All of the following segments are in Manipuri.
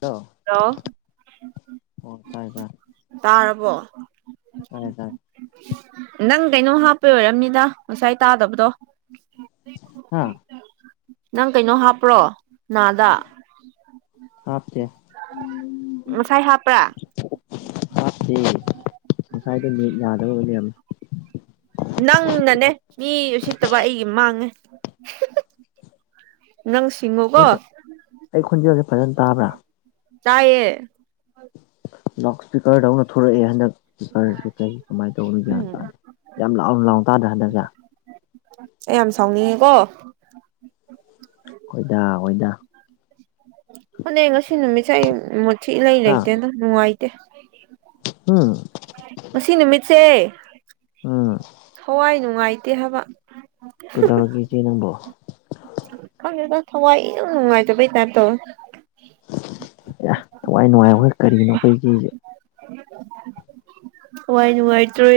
ꯇꯣ ꯍꯜꯂꯣ ꯇꯥꯏ ꯇꯥꯏ ꯇꯥꯔꯕꯣ ꯇꯥꯏ ꯇꯥꯏ ꯅꯪ ꯀꯩꯅꯣꯝ ꯍꯥꯞꯄ ꯑꯣꯏꯔꯝꯅꯤꯗ ꯉꯁꯥꯏ ꯇꯥꯗꯕꯗꯣ ꯍꯥ ꯅꯪ ꯀꯩꯅꯣ ꯍꯥꯞꯄ꯭ꯔꯣ ꯅꯥꯗ ꯍꯥꯞꯇꯦ ꯃꯁꯥꯏ ꯍꯥꯥꯄ꯭ꯔꯥ ꯍꯥꯞꯇꯦ ꯉꯁꯥꯏꯗ ꯅꯦꯠ ꯌꯥꯗꯕ ꯑꯣꯏ ꯂꯩꯔꯝꯃꯦ ꯅꯪꯅꯅꯦ ꯃꯤ ꯎꯁꯤꯠꯇꯕ ꯑꯩꯒꯤ ꯃꯥꯡꯉꯦ ꯅꯪ ꯁꯤꯡꯉꯣꯀꯣ ꯑꯩ ꯑꯩ ꯈꯣꯟꯖꯦꯜꯁꯦ ꯐꯖꯅ ꯇꯥꯕ꯭ꯔꯥ ꯆꯥꯏꯌꯦ ꯂꯥꯎꯠ ꯏꯁꯄꯤꯀꯔꯗꯧꯅ ꯊꯂꯛꯑꯦ ꯍꯟꯗꯛ ꯏꯁꯄꯤꯀꯔ ꯑꯁꯤ ꯀꯔꯤ ꯀꯃꯥꯏꯅ ꯇꯧꯕꯅꯣ ꯒ꯭ꯌꯥꯟ ꯎꯝ ꯇꯥꯅꯤ ꯌꯥꯝ ꯂꯥꯎꯅ ꯂꯥꯎ ꯇꯗ꯭ꯔꯦ ꯍꯟꯗꯛꯁꯦ ꯌꯥꯝ ꯁꯥꯎꯅꯤꯡꯉꯦꯀꯣ ꯍꯣꯏꯗꯥ ꯍꯣꯏꯗꯥ ꯐꯅ ꯉꯁꯤ ꯅꯨꯃꯤꯠꯁꯦ ꯑꯩ ꯃꯣꯠꯁꯤ ꯏꯂꯩ ꯍꯥ ꯂꯩꯇꯦ ꯑꯗꯨꯝ ꯅꯨꯡꯉꯥꯏꯇꯦ ꯎꯝ ꯉꯁꯤ ꯅꯨꯃꯤꯠꯁꯦ ꯎꯝ ꯊꯋꯥꯏ ꯅꯨꯡꯉꯥꯏꯇꯦ ꯍꯥꯏꯕ ꯇꯧꯔꯒ ꯏꯆꯦ ꯅꯪꯕꯣ ꯈꯗ ꯊꯧꯋꯥꯏꯅꯨꯡ ꯍꯥꯏꯥꯏꯩ ꯇꯔꯗ ꯊꯋꯥꯏ ꯅꯨꯡꯉꯥꯏ ꯑꯩꯈꯣꯏ ꯀꯔꯤꯅꯣ ꯑꯩꯈꯣꯏꯒꯤꯁꯦ ꯍꯣꯏ ꯅꯨꯡꯉꯥꯏꯇꯦ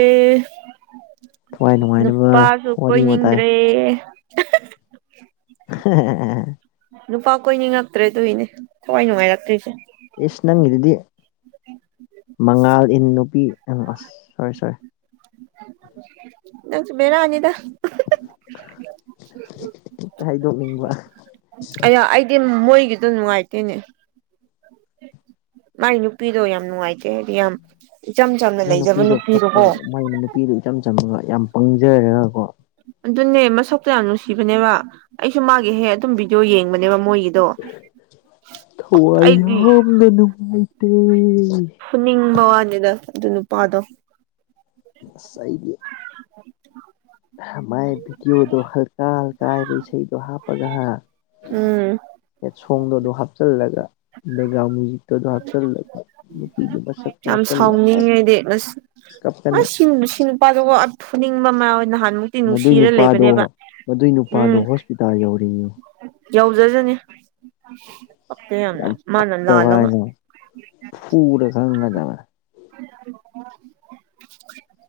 ꯊꯋꯥꯏ ꯅꯨꯡꯉꯥꯏꯅꯕ ꯅꯨꯄꯥꯁꯨ ꯋꯥꯔꯤ ꯋꯥꯇꯥꯏ ꯀꯣꯏꯅꯤꯡꯗ꯭ꯔꯦ [inaudible] ꯅꯨꯄꯥ ꯀꯣꯏꯅꯤ ꯉꯛꯇ꯭ꯔꯦ ꯇꯣꯏꯅꯦ ꯊꯋꯥꯏ ꯅꯨꯡꯉꯥꯏꯔꯛꯇ꯭ꯔꯤꯁꯦ ꯏꯁ ꯅꯪꯒꯤꯗꯨꯗꯤ ꯃꯉꯥꯜ ꯏꯟ ꯅꯨꯄꯤ ꯑꯁ ꯁꯔ ꯁꯔ ꯅꯁꯨ ꯃꯦꯅ ꯑꯅꯤꯗ ꯍꯥꯏꯗꯣꯛꯅꯤꯡꯕ ꯑ ꯑꯩꯗꯤ ꯃꯣꯏꯒꯤꯗꯣ ꯅꯨꯡꯉꯥꯏꯇꯣꯏꯅꯦ ꯃꯥꯒꯤ ꯅꯨꯄꯤꯗꯣ ꯌꯥꯝ ꯅꯨꯡꯉꯥꯏꯖꯦ ꯍꯥꯏꯗꯤ ꯌꯥꯝ ꯏꯆꯝ ꯆꯝꯅ ꯂꯩꯖꯕ ꯅꯨꯄꯤꯗꯨꯣꯀꯣ ꯄꯤꯗꯨꯣ ꯏꯆꯝ ꯆꯝꯃꯒ ꯌꯥꯝ ꯄꯪꯖꯔꯒꯀꯣ ꯑꯗꯨꯅꯦ ꯃꯁꯣꯛꯛꯇ ꯌꯥꯝ ꯅꯨꯡꯁꯤꯕꯅꯦꯕ ꯑꯩꯁꯨ ꯃꯥꯒꯤ ꯍꯦꯛ ꯑꯗꯨꯝ ꯚꯗꯤꯑꯣ ꯌꯦꯡꯕꯅꯦꯕ ꯃꯣꯏꯒꯤꯗꯤ ꯊ ꯌꯥꯝ ꯑꯩꯗꯤ ꯂꯅꯅꯨꯡꯉꯥꯏꯇꯦ ꯍꯨꯅꯤꯡꯕ ꯋꯥꯅꯤꯗ ꯑꯗꯨ ꯅꯨꯄꯥꯗꯣ ꯑꯥꯏꯗꯤ ꯃꯥꯏ ꯚꯤꯗꯤꯑꯣꯗꯣ ꯍꯜꯀꯥ ꯍꯜꯀꯥꯕ ꯏꯁꯩꯗꯣ ꯍꯥꯞꯄꯒ ꯎꯝ ꯁꯣꯡꯗꯣ ꯑꯗꯨꯣ ꯍꯥꯞꯆꯜꯂꯒ ꯅꯒꯒꯥꯃꯖꯤꯛꯇꯗ ꯍꯆꯜꯂ ꯄꯤꯒꯤ ꯃ ꯁꯛꯇ ꯍꯥꯆꯜꯂ ꯏꯁ ꯏꯁ ꯀꯞꯇꯅꯦ ꯊꯨꯅꯤꯡꯕ ꯃꯌꯥꯝ ꯅꯍꯥꯟ ꯃꯗꯨꯏ ꯅꯨꯄꯥꯗꯣ ꯃꯗꯨꯏ ꯅꯨꯄꯥꯗꯣ ꯍꯣꯁꯄꯤꯇꯥꯜ ꯌꯧꯔꯤꯌꯦ ꯌꯧꯖꯔꯅꯤ ꯀ ꯌꯥꯝꯅ ꯌꯥꯝ ꯃꯥꯅ ꯂꯥ ꯐꯠꯇꯕ ꯂꯕ ꯍꯥꯏꯅ ꯐꯨꯔ ꯈꯪꯒꯗꯕꯅꯦ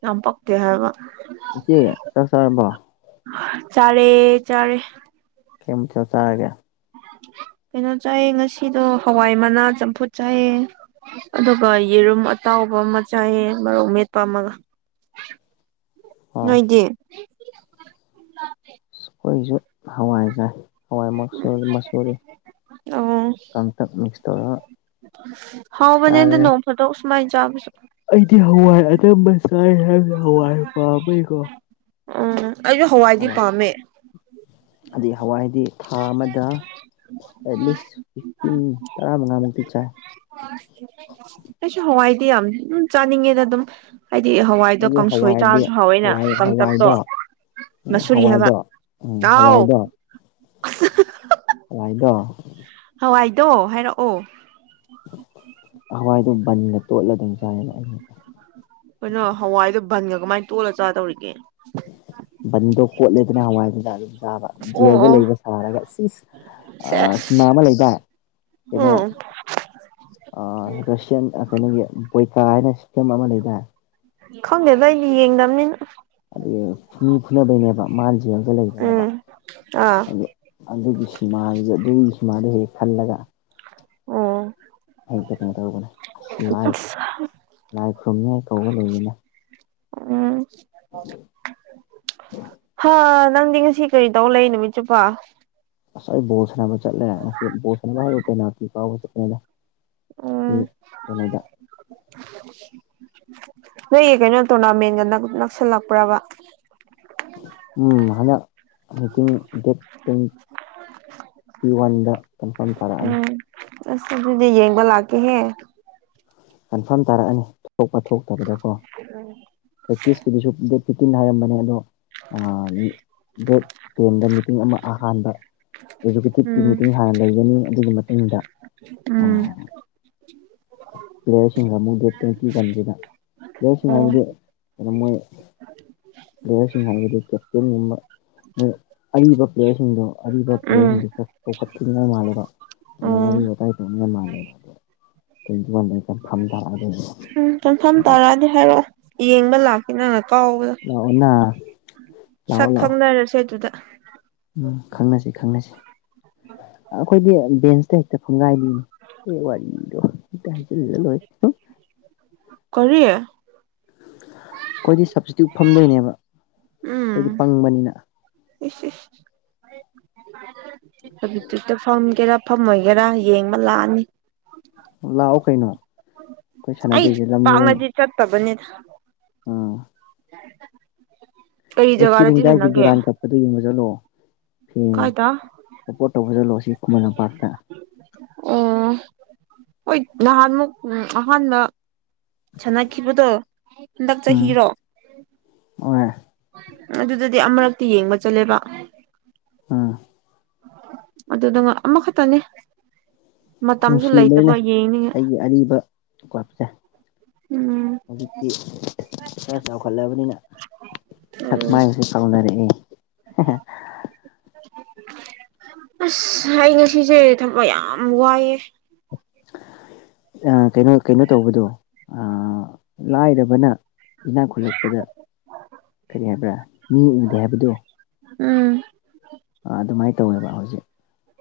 ꯌꯥꯝꯄꯛꯇ ꯍꯥꯏꯕ ꯏꯆꯦ ꯆꯠ ꯆꯥꯔꯔꯕꯣ ꯆꯔꯦ ꯆꯔꯦ ꯀꯩꯝꯇ ꯇ ꯍꯥꯏꯑꯒꯦ ꯀꯩꯅꯣ ꯆꯥꯏꯌꯦ ꯉꯁꯤꯗꯣ ꯍꯋꯥꯏ ꯃꯅꯥ ꯆꯝꯐꯨꯠ ꯆꯥꯏꯌꯦ ꯑꯗꯨꯒ ꯌꯦꯔꯨꯝ ꯑꯇꯥꯎꯕ ꯑꯃ ꯆꯥꯏꯌꯦ ꯃꯔꯧ ꯃꯦꯠꯄ ꯑꯃꯒ [inaudible] ꯅꯣꯏꯗꯤ ꯑꯩꯈꯣꯏꯁꯨ ꯍꯋꯥꯏ ꯆꯥꯏ꯫ ꯍꯋꯥꯏ ꯃꯥꯛꯁ ꯃꯁꯣꯔꯤ ꯑꯣ ꯇꯪꯇꯛ ꯃꯤꯛꯁ ꯇꯧꯔꯒ ꯍꯥꯎꯕꯅꯦ ꯆꯥꯔꯦ ꯍꯗ ꯅꯣꯡ ꯐꯗꯣꯛ ꯁꯨꯃꯥꯏꯅ ꯆꯥꯕꯁꯨ꯫ ꯑꯩꯗꯤ ꯍꯋꯥꯏ ꯑꯆꯝꯕ ꯆꯥꯏ ꯍꯥꯏꯕꯗ ꯍꯋꯥꯏ ꯄꯥꯝꯃꯦꯀꯣ꯫ ꯎꯝ ꯑꯩꯁꯨ ꯍꯋꯥꯏꯗꯤ ꯄꯥꯝꯃꯦ꯫ ꯑꯗꯩ ꯍꯋꯥꯏꯗꯤ ꯊꯥ ꯑꯃꯗ ꯑꯦꯠꯂꯤꯁ ꯐꯤꯐꯇꯤꯟ ꯇꯔꯥ ꯃꯉꯥꯃꯨꯛꯇꯤ ꯆꯥꯏ꯫ ꯍꯣꯏ ꯀꯩꯁꯨ ꯍꯋꯥꯏꯗꯤ ꯌꯥꯝ ꯆꯥꯅꯤꯡꯉꯦꯗ ꯑꯗꯨꯝ ꯍꯥꯏꯗꯤ ꯍꯋꯥꯏꯗꯣ ꯑꯩꯗꯤ ꯀꯥꯡꯁꯣꯏ ꯍꯋꯥꯏꯗꯤ ꯆꯥꯕꯁꯨ ꯍꯥꯎꯋꯦꯅ ꯍꯋꯥꯏ ꯀꯪꯇꯛꯇꯣ꯫ ꯍꯋꯥꯏꯗꯣ ꯎꯝ ꯃꯁꯔꯤ ꯍꯥꯕ ꯍꯋꯥꯏꯗꯣ ꯎꯝ ꯑꯥꯎ ꯍꯋꯥꯏꯗꯣ ꯋꯥꯥꯏꯗ ꯍꯋꯥꯏꯗꯣ ꯍꯥꯏꯔꯛꯑꯣ꯫ ꯍꯋꯥꯏꯗꯣ ꯕꯟꯒ ꯇꯣꯠꯂ ꯑꯗꯨꯝ ꯆꯥꯏꯌꯦꯅ ꯑꯩꯩꯅ ꯑꯩꯈꯣꯏꯅ ꯍꯋꯥꯏꯗꯣ ꯕꯟꯒ ꯀꯃꯥꯏꯅ ꯇꯣꯠꯂ ꯆꯥꯗꯧꯔꯤꯒꯦ꯫ ꯕꯟꯗꯣ ꯈꯣꯠꯂꯦꯗꯅ ꯍꯋꯥꯏꯗꯨꯗ ꯑꯗꯨꯝ ꯆꯥꯕ ꯑꯣ ꯖꯦꯜꯗ ꯑꯣ ꯂꯩꯕ ꯁꯥꯔꯒ ꯁꯤ꯫ ꯑ ꯁꯦꯁ ꯁꯤꯝꯃ ꯑꯃ ꯂꯩꯇꯥ ꯀꯩꯅꯣ꯫ ꯎꯝ ꯔꯁꯤꯌꯥꯟ ꯀꯩꯅꯣꯒꯤ ꯕꯣꯏꯀꯥ ꯍꯥꯏꯅ ꯁꯤꯦꯝ ꯑꯃ ꯂꯩꯇꯥꯔꯦ꯫ ꯈꯪꯗꯦꯗ ꯑꯩꯗꯤ ꯌꯦꯡꯗꯕꯅꯤ꯫ ꯑꯗꯨꯩ ꯃꯤ ꯐꯨꯅꯕꯩꯅꯦꯕ ꯃꯥꯅ ꯖꯦꯜꯗ ꯂꯩꯕꯅꯦꯕ ꯎꯝ ꯑꯥ ꯑꯗꯨ ꯑꯗꯨꯒꯤ ꯁꯤꯃꯥ ꯑꯗꯨꯒꯤ ꯁꯤꯃꯥꯗ ꯍꯦꯛ ꯈꯜꯂꯒ ꯑꯣ ꯑꯩ ꯀꯩꯅꯣ ꯇꯧꯕꯅꯦ ꯑꯁ ꯂꯥꯏ ꯑꯁ ꯂꯥꯏ ꯈꯨꯔꯨꯝꯅꯤ ꯑꯩ ꯀꯧꯕ ꯂꯩꯅꯤꯅ꯫ ꯎꯝ ꯍꯥ ꯅ ꯁꯤ꯫ ꯀꯔꯤ ꯇꯧ ꯂꯩ ꯅꯨꯃꯤꯠ ꯆꯨꯞꯄꯥ ꯑꯁ ꯑꯩ ꯕꯣꯜ ꯁꯥꯟꯅꯕ ꯆꯠꯂꯦ ꯉꯁꯤ ꯕꯣꯜ ꯁꯅꯕ ꯍꯥꯏꯕ ꯄꯦꯟꯅꯥꯏꯑꯇꯤ ꯀꯧꯎꯕ ꯆꯠꯄꯅꯤꯘ ꯍ ꯎꯝ ꯀꯩꯅꯣꯗ ꯅꯣꯏꯒꯤ ꯀꯩꯅꯣ ꯇꯣꯔꯅꯥꯃꯦꯟꯒ ꯅꯛꯁꯜꯂꯛꯄ꯭ꯔꯕ ꯎꯝ ꯍꯟꯗꯛ ꯃꯤꯇꯤꯡ ꯗꯦꯠ ꯇ꯭ꯋꯦꯟ ꯫ ꯄꯤ ꯋꯥꯟꯗ ꯀꯟꯐꯥꯝ ꯇꯥꯔꯛꯑꯅꯤ꯫ ꯎꯝ ꯑꯁ ꯑꯗꯨꯗꯤ ꯌꯦꯡꯕ ꯂꯥꯛꯀꯦꯍꯦ꯫ ꯀꯟꯐꯥꯔꯝ ꯇꯥꯔꯛꯑꯅꯤ ꯊꯣꯛꯄ ꯊꯣꯛꯇꯕꯗꯀꯣ ꯄ꯭ꯔꯦꯛꯇꯤꯁꯀꯤꯗꯨꯁꯨ ꯐꯤꯐꯇꯤꯟ ꯍꯥꯏꯔꯝꯕꯅꯦ ꯑꯗꯣ ꯗꯦꯠ ꯇꯦꯟꯗ ꯃꯤ꯫ ꯃꯤꯇꯤꯡ ꯑꯃ ꯑꯍꯥꯟꯕ ꯑꯦꯖꯨꯀꯦꯇꯤꯞꯀꯤ ꯎꯝ ꯃꯤꯇꯤꯡ ꯍꯥꯟꯅ ꯂꯩꯒꯅꯤ ꯑꯗꯨꯒꯤ ꯃꯇꯨꯡꯗ ꯎꯝ ꯄ꯭ꯂꯦꯌꯔꯁꯤꯡꯒ ꯑꯃꯕꯨꯨꯗꯤ ꯇꯀꯤ ꯀꯟꯗꯗ ꯄ꯭ꯂꯦꯌꯔꯁꯤꯡ ꯎꯝ ꯍꯥꯏꯗꯤ ꯀꯩꯅꯣ ꯃꯣꯏ ꯄ꯭ꯂꯦꯌꯔꯁꯤꯡ ꯍꯥꯏꯕꯗꯤ ꯀꯦꯞꯇꯦꯟꯒꯨꯝꯕ ꯃꯣꯏ ꯑꯔꯤꯕ ꯄ꯭ꯂꯦꯌꯔꯁꯤꯡꯗꯣ ꯑꯔꯤꯕ ꯎꯝ ꯄ꯭ꯂꯦꯌꯔꯁꯤꯡꯗꯨ ꯈ ꯆꯥꯎꯧꯈꯠꯄꯤꯉ ꯃꯥꯜꯂꯦꯕ꯫ ꯅꯪ ꯎꯝ ꯋꯥꯔꯤ ꯋꯥꯇꯥꯏ ꯇꯧꯅ ꯃꯥꯜꯂꯦꯗ [unintelligible] ꯇꯏꯒꯤꯃꯥꯟꯅꯦ꯫ ꯎꯝ ꯆꯝꯐꯝꯥꯐꯝ ꯇꯔꯥꯗꯤ ꯍꯥꯏꯔꯛꯑꯣ ꯌꯦꯡꯕ ꯂꯥꯛ ꯅꯪꯅꯥ ꯀꯥꯎꯕꯗ ꯂꯥꯛꯑꯣꯅ ꯂꯥꯛꯑꯣ ꯁꯛ ꯂꯥꯛꯑꯣ ꯈꯪꯅꯔꯁꯦ ꯑꯗꯨꯗ ꯎꯝ ꯈꯪꯅꯁꯤ ꯈꯪꯅꯁꯤ꯫ ꯑꯩꯈꯣꯏꯗꯤ ꯕꯦꯟꯁꯇ ꯍꯦꯛꯇ ꯐꯪꯒꯥꯏꯗꯅꯤ ꯑꯩ ꯋꯥꯔꯤꯗꯣ ꯍꯦꯛꯇ ꯍꯩꯖꯤꯜꯂꯒ ꯂꯣꯏ ꯀꯔꯤ ꯑꯩꯈꯣꯏꯗꯤ ꯁꯞꯇꯤꯇꯨꯠꯇ ꯐꯝꯗꯣꯏꯅꯦꯕ ꯎꯝ ꯑꯩꯈꯣꯏꯗꯤ ꯄꯪꯕꯅꯤꯅ ꯏꯁꯁ ꯁꯞꯇꯤꯇꯨꯠꯇ ꯐꯝꯒꯦꯔꯥ ꯐꯝꯃꯣꯏꯒꯦꯔꯥ ꯌꯦꯡꯕ ꯂꯥꯛꯑꯅꯤ꯫ ꯂꯥꯛꯑꯣ ꯀꯩꯅꯣ ꯑꯩꯈꯣꯏ ꯁꯥꯟꯅꯗꯣꯏꯁꯦ ꯂꯝꯂꯨꯅ ꯆꯠꯇꯕ ꯅꯤꯗ ꯑꯦꯐꯁꯤ ꯁꯤꯔꯤꯖ ꯍꯥꯏꯒꯦ ꯗꯨꯔꯥꯟ ꯀꯞ ꯑꯗꯨ ꯌꯡꯕ ꯆꯠꯂꯣ ꯐꯦꯟ ꯀꯥꯏꯗ ꯑꯞꯄꯣꯠ ꯇꯧꯕ ꯆꯠꯂꯣ ꯁꯤ ꯈꯨꯃꯟ ꯂꯝꯄꯥꯛꯇ ꯑꯣ ꯍꯣꯏ ꯅꯍꯥꯟꯃꯨꯛ ꯑꯍꯥꯟꯕ ꯁꯥꯟꯅꯈꯤꯕꯗꯣ ꯍꯟꯗꯛ ꯆꯍꯤꯔꯣ ꯑꯣ ꯑꯗꯨꯗꯗꯤ ꯑꯃꯨꯔꯛꯇꯤ ꯌꯦꯡꯕ ꯆꯠꯂꯦꯕ ꯎꯝ ꯑꯗꯨ ꯅꯪ ꯑꯃꯈꯛꯇꯅꯦ ꯃꯇꯝꯁꯨ ꯅꯨꯡꯁꯤꯕ ꯂꯣꯏꯅ ꯂꯩꯇꯕ ꯌꯦꯡꯅꯤꯡꯉꯦ ꯑꯩꯒꯤ ꯑꯔꯤꯕꯀꯄꯁꯦ ꯎꯝ ꯍꯧꯖꯤꯛꯇꯤ ꯈꯔꯥ ꯆꯥꯎꯈꯠꯂꯕꯅꯤꯅ ꯁꯛꯃꯥꯏꯁꯨ ꯀꯎꯅꯔꯦꯍꯦ ꯑꯁ ꯑꯩ ꯉꯁꯤꯁꯦ ꯊꯕꯛ ꯌꯥꯝ ꯋꯥꯏꯑꯦ ꯀꯩꯅꯣ ꯀꯩꯅꯣ ꯇꯧꯕꯗꯣ ꯂꯥꯏꯔꯕꯅ ꯏꯅꯥꯛ ꯈꯨꯜꯂꯛꯄꯗ ꯀꯔꯤ ꯍꯥꯏꯕ꯭ꯔꯥ ꯃꯤ ꯎꯗꯦ ꯍꯥꯏꯕꯗꯣ ꯎꯝ ꯑꯗꯨꯃꯥꯏꯅ ꯇꯧꯋꯦꯕ ꯍꯧꯖꯤꯛ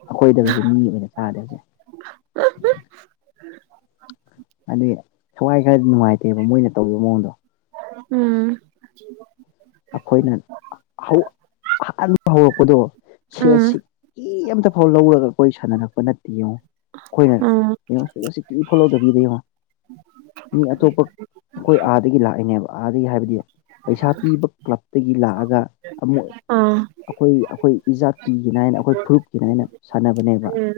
ꯑꯩꯈꯣꯏꯗꯒꯁ ꯃꯤ ꯑꯣꯏꯅ ꯆꯥꯗꯦ ꯍꯧꯖꯤꯛ ꯑꯗꯨꯗꯤ ꯁꯋꯥꯏ ꯈꯔꯗꯤ ꯅꯨꯡꯉꯥꯏꯇꯦꯕ ꯃꯣꯏꯅ ꯇꯧꯔꯤꯕ ꯃꯑꯣꯡꯗꯣ ꯎꯝ ꯑꯩꯈꯣꯏꯅ ꯑꯍꯥꯟꯕ ꯍꯧꯔꯛꯄꯗꯣ ꯎꯝ ꯁꯦꯜꯁꯤ ꯑꯃꯇ ꯐꯥꯎ ꯂꯧꯔꯒ ꯑꯩꯈꯣꯏ ꯁꯥꯟꯅꯔꯛꯄ ꯅꯠꯇꯦ ꯌꯦꯡꯉꯣ ꯑꯩꯈꯣꯏꯅ ꯎꯝ ꯌꯦꯡꯉꯣ ꯁꯤꯁꯤ ꯀ ꯐꯣꯜꯂꯧ ꯇꯧꯕꯤꯗꯦ ꯌꯦꯡꯉꯣ ꯃꯤ ꯑꯇꯣꯞꯄ ꯑꯩꯈꯣꯏ ꯑꯥꯗꯒꯤ ꯂꯥꯛꯏꯅꯦꯕ ꯑꯥꯗꯒꯤ ꯍꯥꯏꯕꯗꯤ ꯄꯩꯁꯥ ꯄꯤꯕ ꯀ꯭ꯂꯞꯇꯒꯤ ꯂꯥꯛꯑꯒ ꯑꯃꯨꯛ ꯑꯥ ꯑꯩꯈꯣꯏ ꯑꯩꯈꯣꯏ ꯏꯖꯥꯇꯤꯒꯤ ꯍꯥꯏꯅ ꯑꯩꯈꯣꯏ ꯐꯨꯔꯨꯞꯀꯤ ꯍꯥꯏꯅ ꯁꯥꯟꯅꯕꯅꯦꯕ ꯎꯝ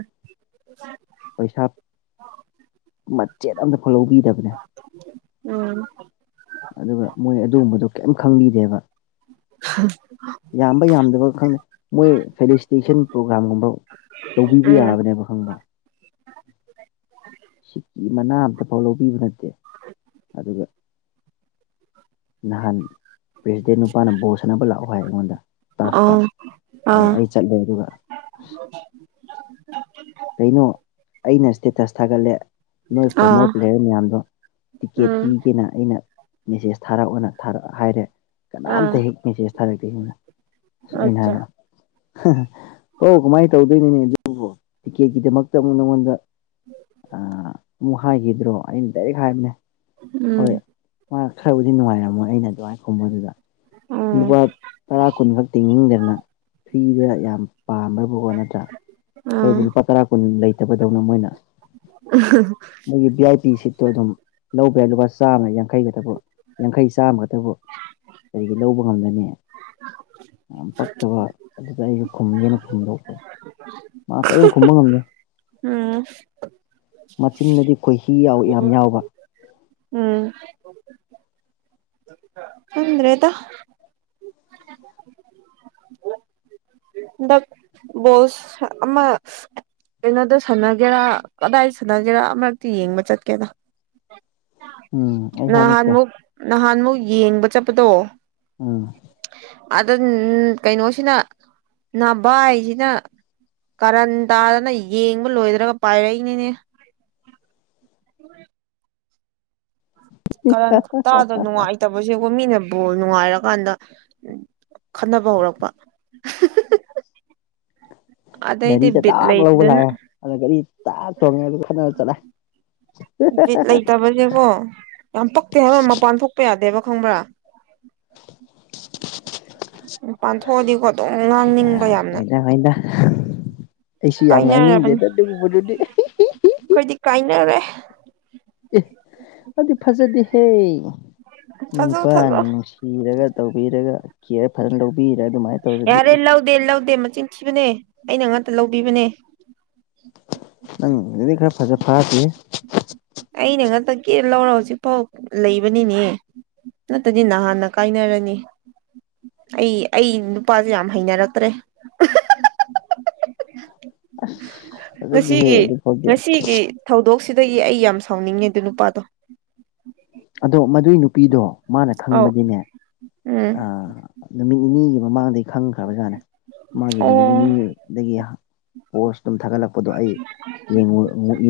ꯄꯩꯁꯥ ꯃꯆꯦꯠ ꯑꯝꯇ ꯐꯠꯍꯧꯕꯤꯗꯕꯅꯦ ꯎꯝ ꯑꯗꯨꯒ ꯃꯣꯏ ꯑꯗꯨꯒꯨꯝꯕꯗꯣ ꯀꯔꯤꯝ ꯈꯪꯕꯤꯗꯦꯕ ꯍ ꯌꯥꯝꯕ ꯌꯥꯝꯗꯕ ꯈꯪꯗꯦ ꯃꯣꯏ ꯐꯦꯂꯤꯁꯇꯦꯁꯟ ꯄ꯭ꯔꯣꯒꯥ꯭ꯔꯥꯝꯒꯨꯝꯕ ꯇꯧꯕꯤꯕ ꯎꯝ ꯌꯥꯕꯅꯦꯕ ꯈꯪꯕ꯭ꯔ ꯁꯤꯀꯤ ꯃꯅꯥ ꯑꯃꯇꯐꯥꯎ ꯂꯧꯕꯤꯕ ꯅꯠꯇꯦ ꯑꯗꯨꯒ ꯅꯍꯥꯟ ꯄ꯭ꯔꯦꯁꯤꯗꯦꯟ ꯅꯨꯄꯥꯅ ꯕꯣ ꯁꯥꯟꯅꯕ ꯂꯥꯛꯑꯣ ꯍꯥꯏ ꯑꯩꯉꯣꯟꯗ ꯇꯇꯥꯐꯇ ꯑꯩ ꯆꯠꯂꯦ ꯑꯗꯨꯒ ꯍ ꯀꯩꯅꯣ ꯑꯩꯅ ꯏꯁꯇꯦꯇꯁ ꯊꯥꯒꯠꯂꯦ ꯅꯣꯏ ꯑꯥ ꯐꯣꯔꯃꯔ ꯄ꯭ꯂꯦꯌꯔ ꯃꯌꯥꯝꯗꯣ ꯇꯤꯛꯀꯦꯠ ꯎꯝ ꯄꯤꯒꯦꯅ ꯑꯩꯅ ꯃꯦꯁꯦꯖ ꯊꯥꯔꯛꯑꯣꯅꯥꯔꯛ ꯍꯥꯏꯔꯦ ꯑꯥ ꯀꯅꯥꯝꯇ ꯍꯦꯛ ꯃꯦꯁꯦꯁ ꯊꯥꯔꯛꯇꯦ ꯁꯤꯅ ꯑꯁ ꯑꯩꯅ ꯑꯆꯥ ꯍꯥꯏꯕꯗ ꯑꯣꯧ ꯀꯃꯥꯏꯅ ꯇꯧꯗꯣꯏꯅꯤꯅꯦ ꯑꯗꯨꯕꯣ ꯇꯤꯀꯦꯠꯀꯤꯗꯃꯛꯇ ꯑꯃꯨꯛ ꯅꯪꯉꯣꯟꯗ ꯑꯃꯨꯛ ꯍꯥꯏꯈꯤꯗ꯭ꯔꯣ ꯑꯩꯅ ꯗꯥꯏꯔꯦꯛ ꯍꯥꯏꯕꯅꯦ ꯎꯝ ꯍꯣꯏ ꯃꯥ ꯈꯔꯕꯨꯗꯤ ꯅꯨꯡꯉꯥꯏꯔꯝꯃꯣꯏ ꯑꯩꯅ ꯑꯗꯨꯃꯥꯏꯅ ꯈꯨꯝꯕꯗꯨꯗ ꯑꯣ ꯂꯨꯄꯥ ꯇꯔꯥ ꯀꯨꯟꯈꯛ ꯇꯤꯡꯅꯤꯡꯗꯅ ꯐ꯭ꯔꯤꯗ ꯌꯥꯝ ꯄꯥꯝꯕꯕꯨ ꯅꯠꯇ꯭ꯔꯥ ꯑꯩꯈꯣꯏꯕꯨ ꯑꯥ ꯂꯨꯄꯥ ꯇꯔꯥ ꯀꯨꯟ ꯂꯩꯇꯕꯗꯧꯅ ꯃꯣꯏꯅ ꯑ ꯃꯣꯏꯒꯤ ꯚꯤ ꯑꯥꯏ ꯄꯤ ꯁꯤꯠꯇꯣ ꯑꯗꯨꯝ ꯂꯧꯕ ꯌꯥꯏ ꯂꯨꯄꯥ ꯆꯥꯝꯃꯡ ꯌꯥꯡꯈꯩꯒꯛꯇꯕꯨ ꯌꯥꯡꯈꯩ ꯆꯥꯝꯃꯒꯛꯇꯕꯨ ꯀꯔꯤꯒꯤ ꯂꯧꯕ ꯉꯝꯒꯅꯤ ꯌꯥꯝ ꯄꯛꯇꯕ ꯑꯗꯨꯗ ꯑꯩꯁꯨ ꯈꯨꯝꯒꯦꯅ ꯈꯨꯝꯗꯣꯛꯄ ꯃꯥ ꯀꯔꯤꯝ ꯈꯨꯝꯕ ꯉꯝꯒꯦ ꯎꯝ ꯃꯆꯤꯟꯅꯗꯤ ꯈꯣꯏꯍꯤ ꯌꯥꯎ ꯌꯥꯝ ꯌꯥꯎꯕ ꯎꯝ ꯑꯗꯨꯗ꯭ꯔꯦꯗ ꯗꯣꯁ ꯑꯃ ꯀꯩꯅꯣꯗ ꯁꯥꯟꯅꯒꯦꯔꯥ ꯀꯗꯥꯏꯗ ꯁꯥꯟꯅꯒꯦꯔꯥ ꯑꯃꯛꯇꯤ ꯌꯦꯡꯕ ꯆꯠꯀꯦꯅ ꯎꯝ ꯑꯩ ꯍꯥꯏꯔꯛꯀꯦ ꯅꯍꯥꯟꯃꯨꯛ ꯅꯍꯥꯟꯃꯨꯛ ꯌꯦꯡꯕ ꯆꯠꯄꯗꯣ ꯎꯝ ꯑꯗꯝ ꯀꯩꯅꯣꯁꯤꯅ ꯅꯚꯏꯁꯤꯅ ꯀꯔꯟ ꯇꯥꯗꯅ ꯌꯦꯡꯕ ꯂꯣꯏꯗ꯭ꯔꯒ ꯄꯥꯏꯔꯛꯏꯅꯤꯅꯦ ꯀꯔꯟ ꯈꯠꯇ ꯑꯗꯨꯅ ꯅꯨꯡꯉꯥꯏ ꯐꯠꯇꯕꯁ ꯑꯩꯕꯨꯣꯏ ꯃꯤꯅ ꯕꯣꯜ ꯅꯨꯡꯉꯥꯏꯔꯀꯥꯟꯗ ꯈꯟꯅꯕ ꯍꯧꯔꯛꯄ ꯒꯥꯔꯤ ꯑꯗꯩꯗꯤ ꯆ ꯕꯤꯠ ꯇꯥꯛ ꯂꯧꯕ ꯂꯩꯇꯗꯅ ꯂꯥꯛꯑꯦ ꯑꯗꯨꯗ ꯒꯥꯔꯤ ꯇꯥꯛ ꯊꯣꯡꯉꯦ ꯑꯗꯨ ꯈꯠꯔ ꯆꯠꯂꯦ ꯠ ꯂꯩꯇꯕꯁꯦꯕꯣ ꯌꯥꯝ ꯄꯛꯇꯦ ꯍꯥꯏꯕ ꯃꯄꯥꯟ ꯊꯣꯛꯄ ꯌꯥꯗꯦꯕ ꯈꯪꯕ꯭ꯔꯥ [inaudible] ꯎ ꯄꯥꯟꯊꯣꯛꯑꯗꯤꯀꯣ ꯑꯗꯨꯝ ꯍꯩꯗ ꯉꯥꯡꯅꯤꯡꯕ ꯌꯥꯝꯅ ꯍꯩꯗ ꯍꯩꯗ ꯑꯩꯁꯨ ꯌꯥꯝ ꯀꯥꯏꯅꯔꯕꯅꯤ ꯉꯥꯡꯅꯤꯡꯗꯦꯗ ꯑꯗꯨꯒꯨꯝꯕꯗꯨꯗꯤ ꯑꯩ ꯑꯩꯈꯣꯏꯗꯤ ꯀꯥꯏꯅꯔꯦ ꯑꯗꯨꯗꯤ ꯐꯖꯗꯦꯍꯦ ꯊꯥꯖꯧ ꯅꯨꯄꯥꯅ ꯊꯥꯖꯧ ꯅꯨꯡꯁꯤ ꯏꯤꯔꯒ ꯇꯧꯕꯤꯔꯒ ꯀꯦꯌꯔ ꯐꯖꯅ ꯂꯧꯕꯤꯔꯦ ꯑꯗꯨꯃꯥꯏꯅ ꯇꯧꯔꯗꯤ ꯌꯥꯔꯦ ꯂꯧꯗꯦ ꯂꯧꯗꯦ ꯃꯆꯤꯟ ꯊꯤꯕꯅꯦ ꯑꯩꯅ ꯉꯥꯛꯇ ꯂꯧꯕꯤꯕꯅꯦ ꯅꯪꯗꯤ ꯈꯔ ꯐꯖ ꯐꯇ ꯑꯩꯅꯦ ꯉꯥꯛꯇ ꯀꯦ ꯂꯧꯔ ꯍꯧꯖꯤꯛꯐꯥꯎ ꯂꯩꯕꯅꯤꯅꯦ ꯅꯠꯇꯗꯤ ꯅꯍꯥꯟꯅ ꯀꯥꯏꯅꯔꯅꯤ ꯑꯩ ꯑꯩ ꯅꯨꯄꯥꯁꯦ ꯌꯥꯝ ꯍꯩꯅꯔꯛꯇ꯭ꯔꯦ ꯑꯗꯨꯗꯤ ꯍꯦ ꯉꯁꯤꯒꯤ ꯑꯗꯨ ꯐꯩ ꯉꯁꯤꯒꯤ ꯊꯧꯗꯣꯛꯁꯤꯗꯒꯤ ꯑꯩ ꯌꯥꯝ ꯁꯥꯎꯅꯤꯡꯉꯦ ꯑꯗꯨ ꯅꯨꯄꯥꯗꯣ ꯑꯗꯣ ꯃꯗꯨꯏ ꯅꯨꯄꯤꯗꯣ ꯃꯥꯅ ꯑꯧ ꯈꯪꯕꯗꯤꯅꯦ ꯎꯝ ꯅꯨꯃꯤꯠ ꯅꯤꯅꯤꯒꯤ ꯃꯃꯥꯡꯗꯒꯤ ꯈꯪꯈ꯭ꯔꯕ ꯖꯥꯠꯅꯦ ꯃꯥꯒꯤ ꯑꯣ ꯅꯨꯃꯤꯠ ꯅꯤꯅꯤꯒꯤ ꯑꯗꯒꯤ ꯄꯣꯁꯇꯝ ꯊꯥꯒꯠꯂꯛꯄꯗꯣ ꯑꯩ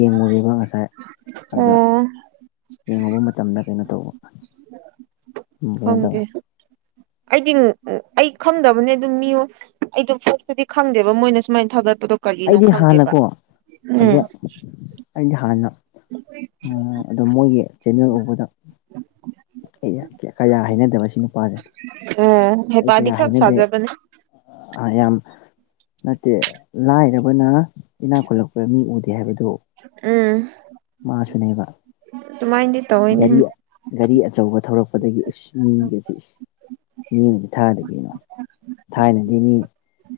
ꯌꯦꯡꯉꯦꯕ ꯉꯁꯥꯏ ꯑꯗꯨꯗ ꯑꯣ ꯌꯦꯡꯉꯨꯕ ꯃꯇꯝꯗ ꯀꯩꯅꯣ ꯇꯧꯕ ꯀꯩꯅꯣ ꯇꯧꯋꯦ ꯈꯪꯗꯦ ꯑꯩꯗꯤ ꯑꯩ ꯈꯪꯗꯕꯅꯦ ꯑꯗꯨꯝ ꯃꯤꯌꯣ ꯑꯩꯗꯣ ꯄꯣꯠꯁꯨꯨꯗꯤ ꯈꯪꯗꯦꯕ ꯃꯣꯏꯅ ꯁꯨꯃꯥꯏꯅ ꯊꯥꯒꯠꯄꯗꯣ ꯀꯔꯤꯅꯣ ꯑꯩꯗꯤ ꯈꯪꯗꯦꯕ ꯍꯥꯟꯅꯀꯣ ꯎꯝ ꯍꯧꯖꯤꯛ ꯑꯗꯤ ꯍꯥꯟꯅ ꯑꯣ ꯃꯣꯏꯒꯤ ꯆꯦꯅꯦꯜ ꯎꯕꯗ ꯑꯩ ꯀꯌꯥ ꯍꯥꯏꯅꯗꯕ ꯁꯤ ꯅꯨꯄꯥꯁꯦ ꯑꯣ ꯑꯥ ꯑꯩ ꯀꯌꯥ ꯍꯥꯏꯅꯗꯦ ꯌꯥꯝ ꯅꯠꯇꯦ ꯂꯥꯏꯔꯕꯅ ꯏꯅꯥꯛ ꯈꯨꯜꯂꯛꯄꯗ ꯃꯤ ꯎꯗꯦ ꯍꯥꯏꯕꯗꯨ ꯎꯝ ꯃꯥꯁꯨꯅꯦꯕ ꯇꯃꯥꯏꯗꯤ ꯇꯑꯣꯏꯅꯦ ꯒꯥꯔꯤ ꯒꯥꯔꯤ ꯑꯆꯧꯕ ꯊꯧꯔꯛꯄꯗꯒꯤ ꯃꯤꯒꯁꯤ ꯃꯤꯒ ꯊꯥꯗ ꯀꯅꯣ ꯊꯥꯏꯅꯗꯤ ꯃꯤ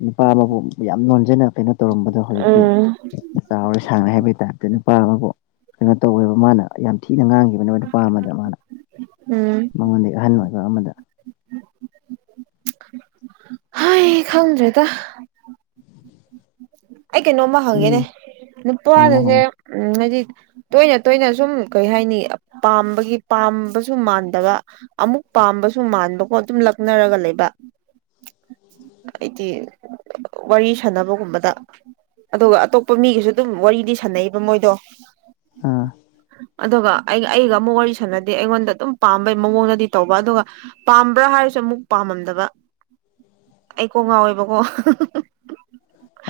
ꯅꯨꯄꯥ ꯑꯃꯕꯨ ꯌꯥꯝ ꯅꯣꯟꯖꯅ ꯀꯩꯅꯣ ꯇꯧꯔꯝꯕꯗꯣ ꯍꯧꯖꯤꯛꯇꯤ ꯎꯝ ꯆꯥꯎꯔꯦ ꯁꯥꯡꯉꯦ ꯍꯥꯏꯕꯩ ꯇꯥꯞꯇ ꯅꯨꯄꯥ ꯑꯃꯕꯨ ꯀꯩꯅꯣ ꯇꯧꯋꯦꯕ ꯃꯥꯅ ꯌꯥꯝ ꯊꯤꯅ ꯉꯥꯡꯈꯤꯕꯅꯦ ꯅꯨꯄꯥ ꯑꯃꯗ ꯃꯥꯅ ꯎꯝ ꯃꯉꯣꯟꯗꯒꯤ ꯑꯍꯟ ꯑꯣꯏꯕ ꯑꯃꯗ ꯍ ꯈꯪꯗ꯭ꯔꯦꯗ ꯑꯩ ꯀꯩꯅꯣꯝꯃ ꯃꯤ ꯍꯪꯒꯦꯅꯦ ꯍꯪꯉꯣ ꯅꯨꯄꯥꯗꯁꯦ ꯍꯪꯉꯣ ꯎꯝ ꯍꯥꯏꯗꯤ ꯇꯣꯏꯅ ꯇꯣꯏꯅ ꯁꯨꯝ ꯀꯩ ꯍꯥꯏꯅꯤ ꯄꯥꯝꯕꯒꯤ ꯄꯥꯝꯕꯁꯨ ꯃꯥꯟꯗꯕ ꯑꯃꯨꯛ ꯄꯥꯝꯕꯁꯨ ꯃꯥꯟꯕꯀꯣ ꯑꯗꯨꯝ ꯂꯛꯅꯔꯒ ꯂꯩꯕ ꯍꯥꯏꯗꯤ ꯋꯥꯔꯤ ꯁꯥꯟꯅꯕꯒꯨꯝꯕꯗ ꯑꯗꯨꯒ ꯑꯇꯣꯞꯄ ꯃꯤꯒꯤꯁꯨ ꯑꯗꯨꯝ ꯋꯥꯔꯤꯗꯤ ꯁꯥꯟꯅꯩꯕ ꯃꯣꯏꯗꯣ ꯑꯥ ꯑꯗꯨꯒ ꯑꯩꯒ ꯑꯩꯒ ꯑꯃꯨꯛ ꯋꯥꯔꯤ ꯁꯥꯟꯅꯗꯦ ꯑꯩꯉꯣꯟꯗ ꯑꯗꯨꯝ ꯄꯥꯝꯕꯩ ꯃꯑꯣꯡꯗꯗꯤ ꯇꯧꯕ ꯑꯗꯨꯒ ꯄꯥꯝꯕ꯭ꯔꯥ ꯍꯥꯏꯔꯁꯨ ꯑꯃꯨꯛ ꯄꯥꯝꯃꯝꯗꯕ ꯑꯩ ꯀꯣ ꯉꯥꯎꯋꯦꯕꯀꯣ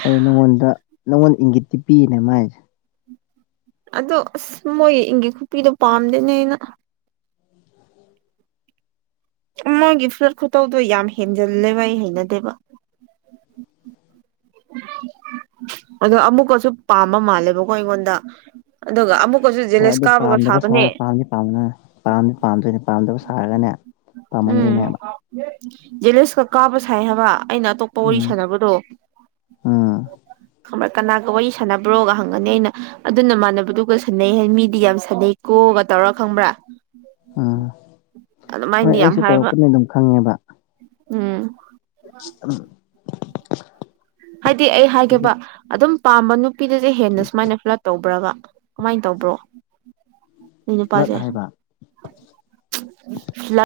ꯑꯩ ꯅꯪꯉꯣꯟꯗ ꯅꯪꯉꯣꯟꯗ ꯏꯪꯒꯤꯠꯇꯤ ꯄꯤꯅꯦ ꯃꯥꯏꯁꯦ ꯑꯗꯣ ꯑꯁ ꯃꯣꯏꯒꯤ ꯏꯪꯒꯤ ꯈꯨꯄꯤꯗꯣ ꯄꯥꯝꯗꯦꯅꯦ ꯑꯩꯅ ꯃꯥꯒꯤ ꯐꯨꯠ ꯈꯨꯇꯧꯗꯣ ꯌꯥꯝ ꯍꯦꯟꯖꯤꯜꯂꯦꯕ ꯑꯩ ꯍꯩꯅꯗꯦꯕ [unintelligible] ꯑꯗꯣ ꯑꯃꯨꯛꯀꯁꯨ ꯄꯥꯝꯕ ꯃꯥꯜꯂꯦꯕꯀꯣ ꯑꯩꯉꯣꯟꯗ ꯑꯗꯨꯒ ꯑꯃꯨꯛꯀꯁꯨ ꯖꯦꯂꯦꯁ ꯀꯥꯕꯒ ꯁꯥꯕꯅꯦ ꯊꯝ ꯄꯝꯅ ꯄꯥꯝꯅꯤ ꯄꯥꯝꯗꯣꯏꯅꯤ ꯄꯥꯝꯗꯕ ꯁꯥꯔꯒꯅꯦ ꯎꯝ ꯄꯥꯝꯃꯝꯗꯣꯏꯅꯦꯕ ꯖꯦꯂꯤꯁꯀ ꯀꯥꯕ ꯁꯥꯏ ꯍꯥꯏꯕ ꯑꯩꯅ ꯑꯇꯣꯞꯄ ꯋꯥꯔꯤ ꯁꯥꯟꯅꯕꯗꯣ ꯑ ꯈꯪꯕ꯭ꯔꯥ ꯀꯅꯥꯒ ꯋꯥꯔꯤ ꯁꯥꯟꯅꯕ꯭ꯔꯣꯒ ꯍꯪꯒꯅꯤ ꯑꯩꯅ ꯑꯗꯨꯅ ꯃꯥꯟꯅꯕꯗꯨꯒ ꯁꯥꯟꯅꯩ ꯍꯥꯏ ꯃꯤꯗꯤ ꯌꯥꯝꯅ ꯁꯥꯟꯅꯩ ꯀꯣꯛꯑꯒ ꯇꯧꯔ ꯈꯪꯕ꯭ꯔꯥ ꯎꯝ ꯍꯣꯏ ꯑꯗꯨꯃꯥꯏꯅꯗꯤ ꯌꯥꯝ ꯑꯩꯁꯨ ꯍꯥꯏꯕ ꯇꯧꯔꯛꯄꯅ ꯑꯗꯨꯝ ꯈꯪꯉꯦꯕ ꯎꯝ ꯎꯝ ꯍꯥꯏꯗꯤ ꯑꯩ ꯍꯥꯏꯒꯦꯕ ꯑꯗꯨꯝ ꯄꯥꯝꯕ ꯅꯨꯄꯤꯗꯨꯗꯤꯦ ꯍꯦꯟꯅ ꯁꯨꯃꯥꯏꯅ ꯄꯨꯂꯞ ꯇꯧꯕ꯭ꯔꯥꯒ ꯀꯃꯥꯏꯅ ꯇꯧꯕ꯭ꯔꯣ ꯅ ꯐ꯭ꯂꯠ ꯅꯨꯄꯥꯁꯦ ꯍꯥꯏꯕ ꯂ